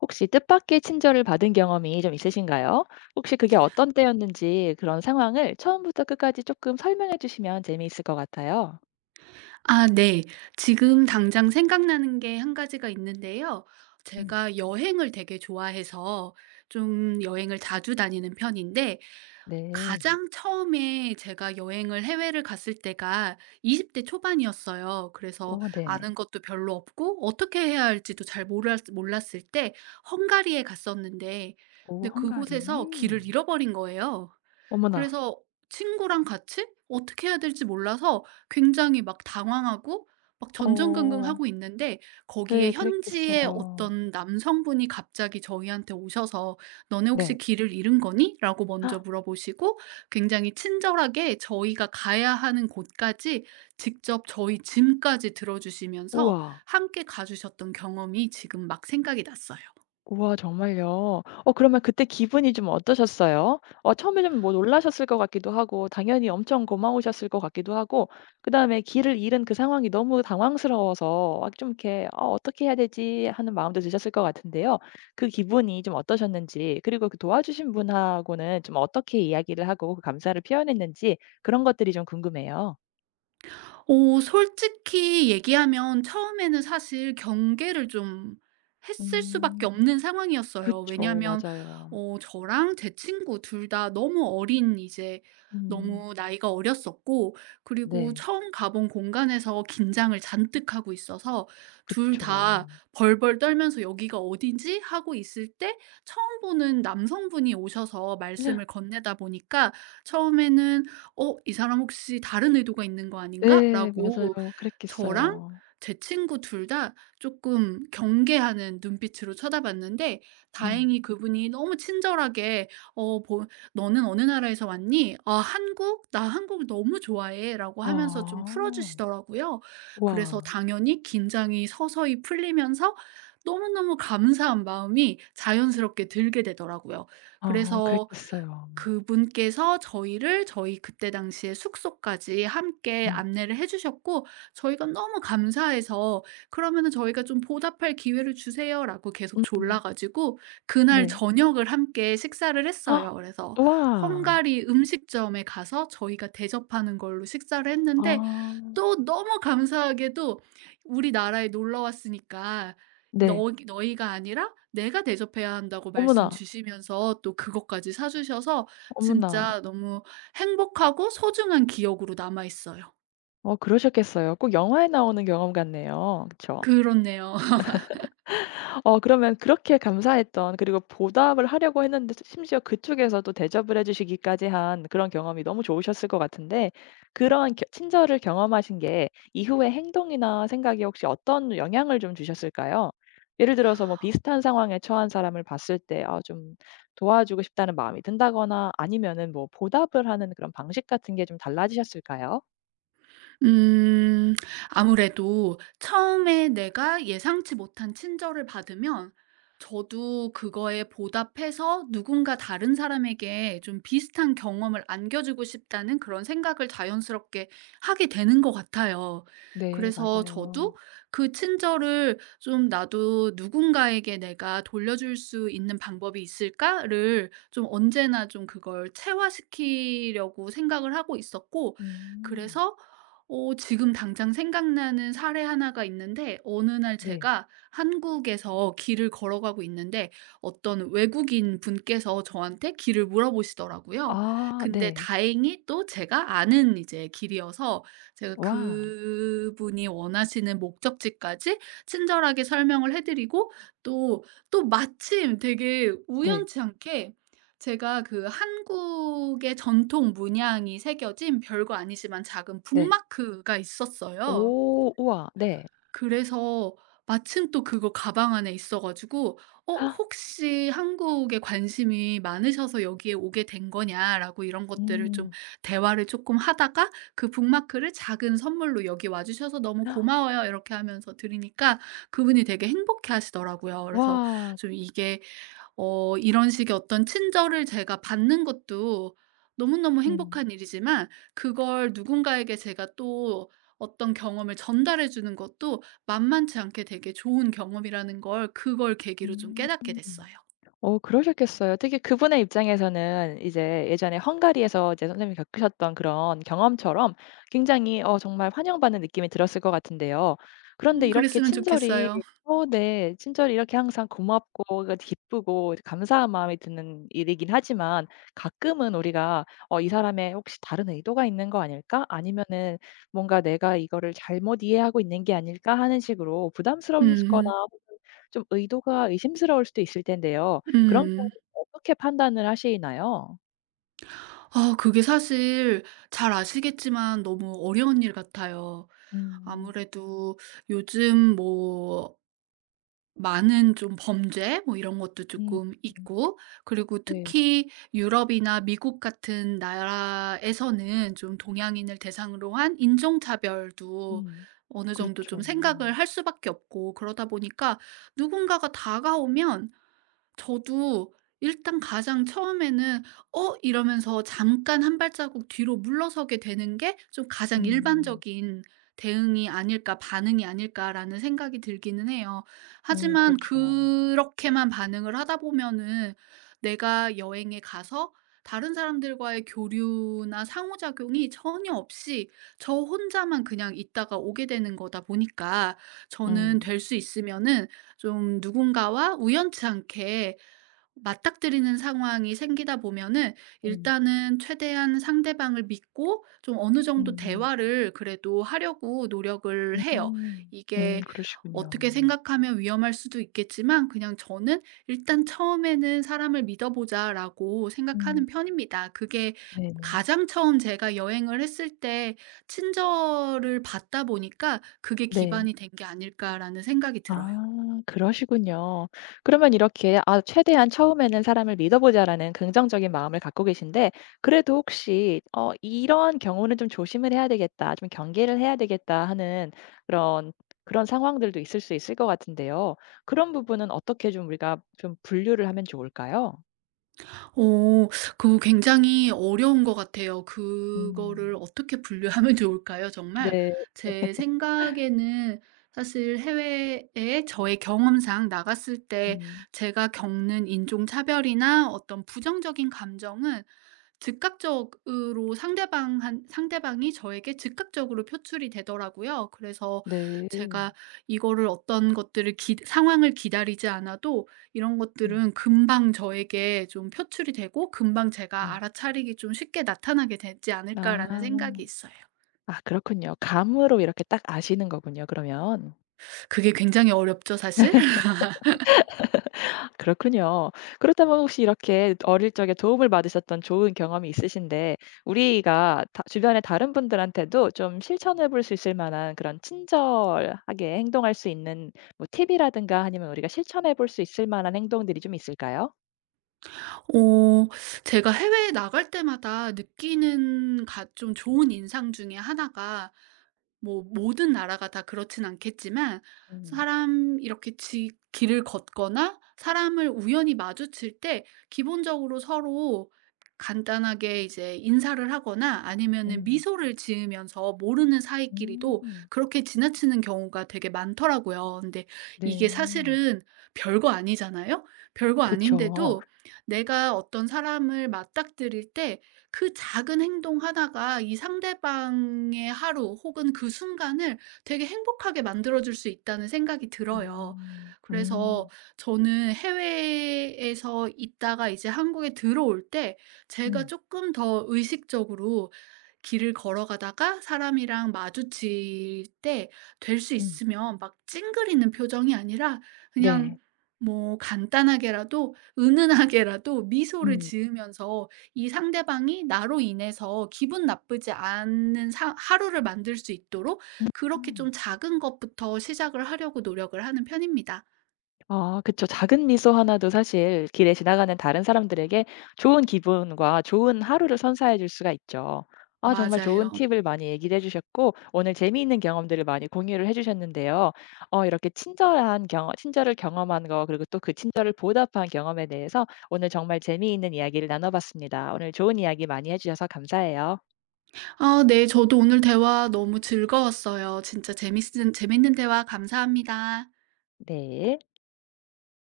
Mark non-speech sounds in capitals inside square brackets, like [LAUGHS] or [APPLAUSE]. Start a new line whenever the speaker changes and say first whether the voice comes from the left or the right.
left: 혹시 뜻밖의 친절을 받은 경험이 좀 있으신가요? 혹시 그게 어떤 때였는지 그런 상황을 처음부터 끝까지 조금 설명해 주시면 재미있을 것 같아요.
right: 아 네. 지금 당장 생각나는 게 한 가지가 있는데요.
left: 음.
right: 제가 여행을 되게 좋아해서 좀 여행을 자주 다니는 편인데,
left: 네.
right: 가장 처음에 제가 여행을 해외를 갔을 때가 20대 초반이었어요. 그래서
left: 오, 네네.
right: 아는 것도 별로 없고 어떻게 해야 할지도 잘 몰랐을 때 헝가리에 갔었는데,
left: 오
right: 근데
left: 헝가리.
right: 그곳에서 길을 잃어버린 거예요.
left: 어머나.
right: 그래서 친구랑 같이 어떻게 해야 될지 몰라서 굉장히 막 당황하고 막
left: 어.
right: 전전긍긍하고 있는데, 거기에
left: 네
right: 현지의
left: 그랬겠어요.
right: 어떤 남성분이 갑자기 저희한테 오셔서 "너네
left: 네.
right: 혹시 길을 잃은 거니?" 라고
left: [GASPS] 헉,
right: 먼저 물어보시고, 굉장히 친절하게 저희가 가야 하는 곳까지 직접 저희 짐까지 들어 주시면서
left: 우와.
right: 함께 가 주셨던 경험이 지금 막 생각이 났어요.
left: 우와 정말요? 어 그러면 그때 기분이 좀 어떠셨어요? 어 처음에 좀 뭐 놀라셨을 것 같기도 하고 당연히 엄청 고마우셨을 것 같기도 하고 그다음에 길을 잃은 그 상황이 너무 당황스러워서 막 좀 이렇게 어떻게 해야 되지?' 하는 마음도 드셨을 것 같은데요. 그 기분이 좀 어떠셨는지 그리고 그 도와주신 분하고는 좀 어떻게 이야기를 하고 그 감사를 표현했는지 그런 것들이 좀 궁금해요.
right: 솔직히 얘기하면 처음에는 사실 경계를 좀 했을
left: 음.
right: 수밖에 없는 상황이었어요.
left: 그쵸.
right: 왜냐하면
left: 맞아요.
right: 저랑 제 친구 둘 다 너무 어린, 이제
left: 음.
right: 너무 나이가 어렸었고, 그리고
left: 네.
right: 처음 가본 공간에서 긴장을 잔뜩 하고 있어서 둘
left: 그쵸.
right: 다 벌벌 떨면서 "여기가 어디지?" 하고 있을 때, 처음 보는 남성분이 오셔서 말씀을 건네다 보니까 처음에는 '어, 이 사람 혹시 다른 의도가 있는 거
left: 네, 맞아요.
right: 아닌가?'라고 저랑
left: 그랬겠어요.
right: 제 친구 둘 다 조금 경계하는 눈빛으로 쳐다봤는데,
left: 음.
right: 다행히 그분이 너무 친절하게 뭐 "너는 어느 나라에서 왔니?", "아, 한국? 나 한국 너무 좋아해."라고 하면서 좀 풀어
left: 아.
right: 주시더라고요. 그래서
left: 우와.
right: 당연히 긴장이 서서히 풀리면서 너무너무 감사한 마음이 자연스럽게 들게 되더라고요.
left: 아
right: 그래서
left: 그랬겠어요.
right: 그분께서 저희를 저희 그때 당시에 숙소까지 함께
left: 음.
right: 안내를 해 주셨고, 저희가 너무 감사해서 "그러면은 저희가 좀 보답할 기회를 주세요."라고 계속 졸라
left: 음.
right: 가지고 그날
left: 네.
right: 저녁을 함께 식사를 했어요. 그래서
left: 우와.
right: 헝가리 음식점에 가서 저희가 대접하는 걸로 식사를 했는데,
left: 아.
right: 또 너무 감사하게도 우리나라에 놀러 왔으니까
left: 네.
right: "너 너희가 아니라 내가 대접해야 한다."고 말씀
left: 어머나,
right: 주시면서 또 그것까지 사 주셔서
left: 어머나.
right: 진짜 너무 행복하고 소중한 기억으로 남아 있어요.
left: 어 그러셨겠어요. 꼭 영화에 나오는 경험 같네요. 그쵸?
right: 그렇네요.
left: 어 그러면 그렇게 감사했던 그리고 보답을 하려고 했는데 심지어 그쪽에서도 대접을 해 주시기까지 한 그런 경험이 너무 좋으셨을 것 같은데 그런 겨 친절을 경험하신 게 이후의 행동이나 생각에 혹시 어떤 영향을 좀 주셨을까요? 예를 들어서 뭐 비슷한 상황에 처한 사람을 봤을 때 아 좀 도와주고 싶다는 마음이 든다거나 아니면은 뭐 보답을 하는 그런 방식 같은 게 좀 달라지셨을까요?
right: 음. 아무래도 처음에 내가 예상치 못한 친절을 받으면 저도 그거에 보답해서 누군가 다른 사람에게 좀 비슷한 경험을 안겨주고 싶다는 그런 생각을 자연스럽게 하게 되는 것 같아요.
left: 네
right: 그래서
left: 맞아요.
right: 저도 그 친절을 좀, '나도 누군가에게 내가 돌려줄 수 있는 방법이 있을까?'를 좀 언제나 좀 그걸 체화시키려고 생각을 하고 있었고,
left: 음.
right: 그래서 지금 당장 생각나는 사례 하나가 있는데, 어느 날
left: 네.
right: 제가 한국에서 길을 걸어가고 있는데 어떤 외국인 분께서 저한테 길을 물어보시더라고요.
left: 아
right: 근데
left: 네.
right: 다행히 또 제가 아는 이제 길이어서 제가
left: 와.
right: 그분이 원하시는 목적지까지 친절하게 설명을 해 드리고, 또, 또 마침 되게
left: 네.
right: 우연치 않게, 제가 그 한국의 전통 문양이 새겨진, 별거 아니지만 작은
left: 네.
right: 북마크가 있었어요.
left: 오 우와 네.
right: 그래서 마침 또 그거 가방 안에 있어 가지고 "어, 혹시 한국에 관심이 많으셔서 여기에 오게 된 거냐?"라고 이런 것들을 좀,
left: 음.
right: 대화를 조금 하다가 그 북마크를 작은 선물로 "여기 와 주셔서 너무 고마워요." 이렇게 하면서 드리니까 그분이 되게 행복해하시더라고요. 그래서
left: 와.
right: 좀 이게, 이런 식의 어떤 친절을 제가 받는 것도 너무너무
left: 음.
right: 행복한 일이지만 그걸 누군가에게 제가 또 어떤 경험을 전달해 주는 것도 만만치 않게 되게 좋은 경험이라는 걸 그걸 계기로 좀
left: 음.
right: 깨닫게 됐어요.
left: 어 그러셨겠어요. 특히 그분의 입장에서는 이제 예전에 헝가리에서 이제 선생님이 겪으셨던 그런 경험처럼 굉장히 어 정말 환영받는 느낌이 들었을 것 같은데요. 그런데 이렇게
right: 그랬으면
left: 친절히
right: 좋겠어요.
left: 어 네. 친절히 이렇게 항상 고맙고 그 기쁘고 감사한 마음이 드는 일이긴 하지만 가끔은 우리가 '어 이 사람의 혹시 다른 의도가 있는 거 아닐까?' 아니면은 '뭔가 내가 이거를 잘못 이해하고 있는 게 아닐까?' 하는 식으로 부담스러울 거나
right: 음.
left: 혹은 좀 의도가 의심스러울 수도 있을 텐데요. 그런 건
right: 음.
left: 어떻게 판단을 하시나요?
right: 아, 그게 사실 잘 아시겠지만 너무 어려운 일 같아요.
left: 음.
right: 아무래도 요즘 뭐 많은 좀 범죄 뭐 이런 것도
left: 음.
right: 조금 있고, 그리고
left: 네.
right: 특히 유럽이나 미국 같은 나라에서는 좀 동양인을 대상으로 한 인종 차별도
left: 음.
right: 어느 정도 좀
left: 그렇죠.
right: 생각을
left: 음.
right: 할 수밖에 없고, 그러다 보니까 누군가가 다가오면 저도 일단 가장 처음에는 '어?' 이러면서 잠깐 한 발자국 뒤로 물러서게 되는 게 좀 가장
left: 음.
right: 일반적인 '대응이 아닐까, 반응이 아닐까.'라는 생각이 들기는 해요. 하지만
left: 그렇죠.
right: 그렇게만 반응을 하다 보면은 내가 여행에 가서 다른 사람들과의 교류나 상호작용이 전혀 없이 저 혼자만 그냥 있다가 오게 되는 거다 보니까, 저는
left: 음.
right: 될 수 있으면은 좀 누군가와 우연치 않게 맞닥뜨리는 상황이 생기다 보면은
left: 음.
right: 일단은 최대한 상대방을 믿고 좀 어느 정도
left: 음음.
right: 대화를 그래도 하려고 노력을
left: 음.
right: 해요. 이게
left: 그러시군요.
right: 어떻게 생각하면 위험할 수도 있겠지만 그냥 저는 일단 처음에는 사람을 믿어보자라고
left: 음.
right: 생각하는 편입니다. 그게
left: 네.
right: 가장 처음 제가 여행을 했을 때 친절을 받다 보니까 그게
left: 네.
right: 기반이 된 게 아닐까라는 생각이 들어요.
left: 아 그러시군요. 그러면 이렇게 '아 최대한 처음에는 사람을 믿어 보자.'라는 긍정적인 마음을 갖고 계신데 그래도 혹시 어 '이런 경우는 좀 조심을 해야 되겠다. 좀 경계를 해야 되겠다.' 하는 그런 그런 상황들도 있을 수 있을 것 같은데요. 그런 부분은 어떻게 좀 우리가 좀 분류를 하면 좋을까요?
right: 어 굉장히 어려운 것 같아요. 그거를
left: 음.
right: 어떻게 분류하면 [LAUGHS] 좋을까요? 정말,
left: 네.
right: 제 생각에는 사실 해외에 저의 경험상 나갔을 때
left: 음.
right: 제가 겪는 인종차별이나 어떤 부정적인 감정은 즉각적으로 상대방이 저에게 즉각적으로 표출이 되더라고요. 그래서
left: 네.
right: 제가 이거를 어떤 것들을 기 상황을 기다리지 않아도 이런
left: 음.
right: 것들은 금방 저에게 좀 표출이 되고 금방 제가
left: 음.
right: 알아차리기 좀 쉽게 나타나게 되지 않을까라는
left: 아.
right: 생각이 있어요.
left: 아 그렇군요. 감으로 이렇게 딱 아시는 거군요 그러면.
right: 그게 굉장히 어렵죠, 사실?
left: 그렇군요. 그렇다면 혹시 이렇게 어릴 적에 도움을 받으셨던 좋은 경험이 있으신데 우리가 다 주변의 다른 분들한테도 좀 실천해 볼 수 있을 만한 그런 친절하게 행동할 수 있는 뭐 팁이라든가 아니면 우리가 실천해 볼 수 있을 만한 행동들이 좀 있을까요?
right: 어 제가 해외에 나갈 때마다 느끼는 가 좀 좋은 인상 중에 하나가, 뭐 모든 나라가 다 그렇진 않겠지만
left: 음.
right: 사람 이렇게 지 길을 걷거나 사람을 우연히 마주칠 때 기본적으로 서로 간단하게 이제 인사를 하거나 아니면은
left: 음.
right: 미소를 지으면서 모르는 사이끼리도
left: 음.
right: 그렇게 지나치는 경우가 되게 많더라고요. 근데 이게
left: 네.
right: 사실은 별거 아니잖아요. 별거
left: 그쵸.
right: 아닌데도 내가 어떤 사람을 맞닥뜨릴 때 그 작은 행동 하나가 이 상대방의 하루 혹은 그 순간을 되게 행복하게 만들어 줄 수 있다는 생각이 들어요.
left: 음.
right: 그래서
left: 음.
right: 저는 해외에서 있다가 이제 한국에 들어올 때 제가
left: 음.
right: 조금 더 의식적으로 길을 걸어가다가 사람이랑 마주칠 때 될 수
left: 음.
right: 있으면 막 찡그리는 표정이 아니라
left: 네.
right: 그냥 뭐 간단하게라도 은은하게라도 미소를 지으면서 이 상대방이 나로 인해서 기분 나쁘지 않은 사 하루를 만들 수 있도록, 그렇게
left: 음.
right: 좀 작은 것부터 시작을 하려고 노력을 하는 편입니다.
left: 아 그쵸. 작은 미소 하나도 사실 길에 지나가는 다른 사람들에게 좋은 기분과 좋은 하루를 선사해 줄 수가 있죠. 아 정말 좋은
right: 맞아요.
left: 팁을 많이 얘기를 해 주셨고 오늘 재미있는 경험들을 많이 공유를 해 주셨는데요. 어 이렇게 친절한 경험 친절을 경험한 거 그리고 또 그 친절을 보답한 경험에 대해서 오늘 정말 재미있는 이야기를 나눠 봤습니다. 오늘 좋은 이야기 많이 해 주셔서 감사해요.
right: 아 네. 저도 오늘 대화 너무 즐거웠어요. 진짜 재밌은 재밌는 대화 감사합니다.
left: 네.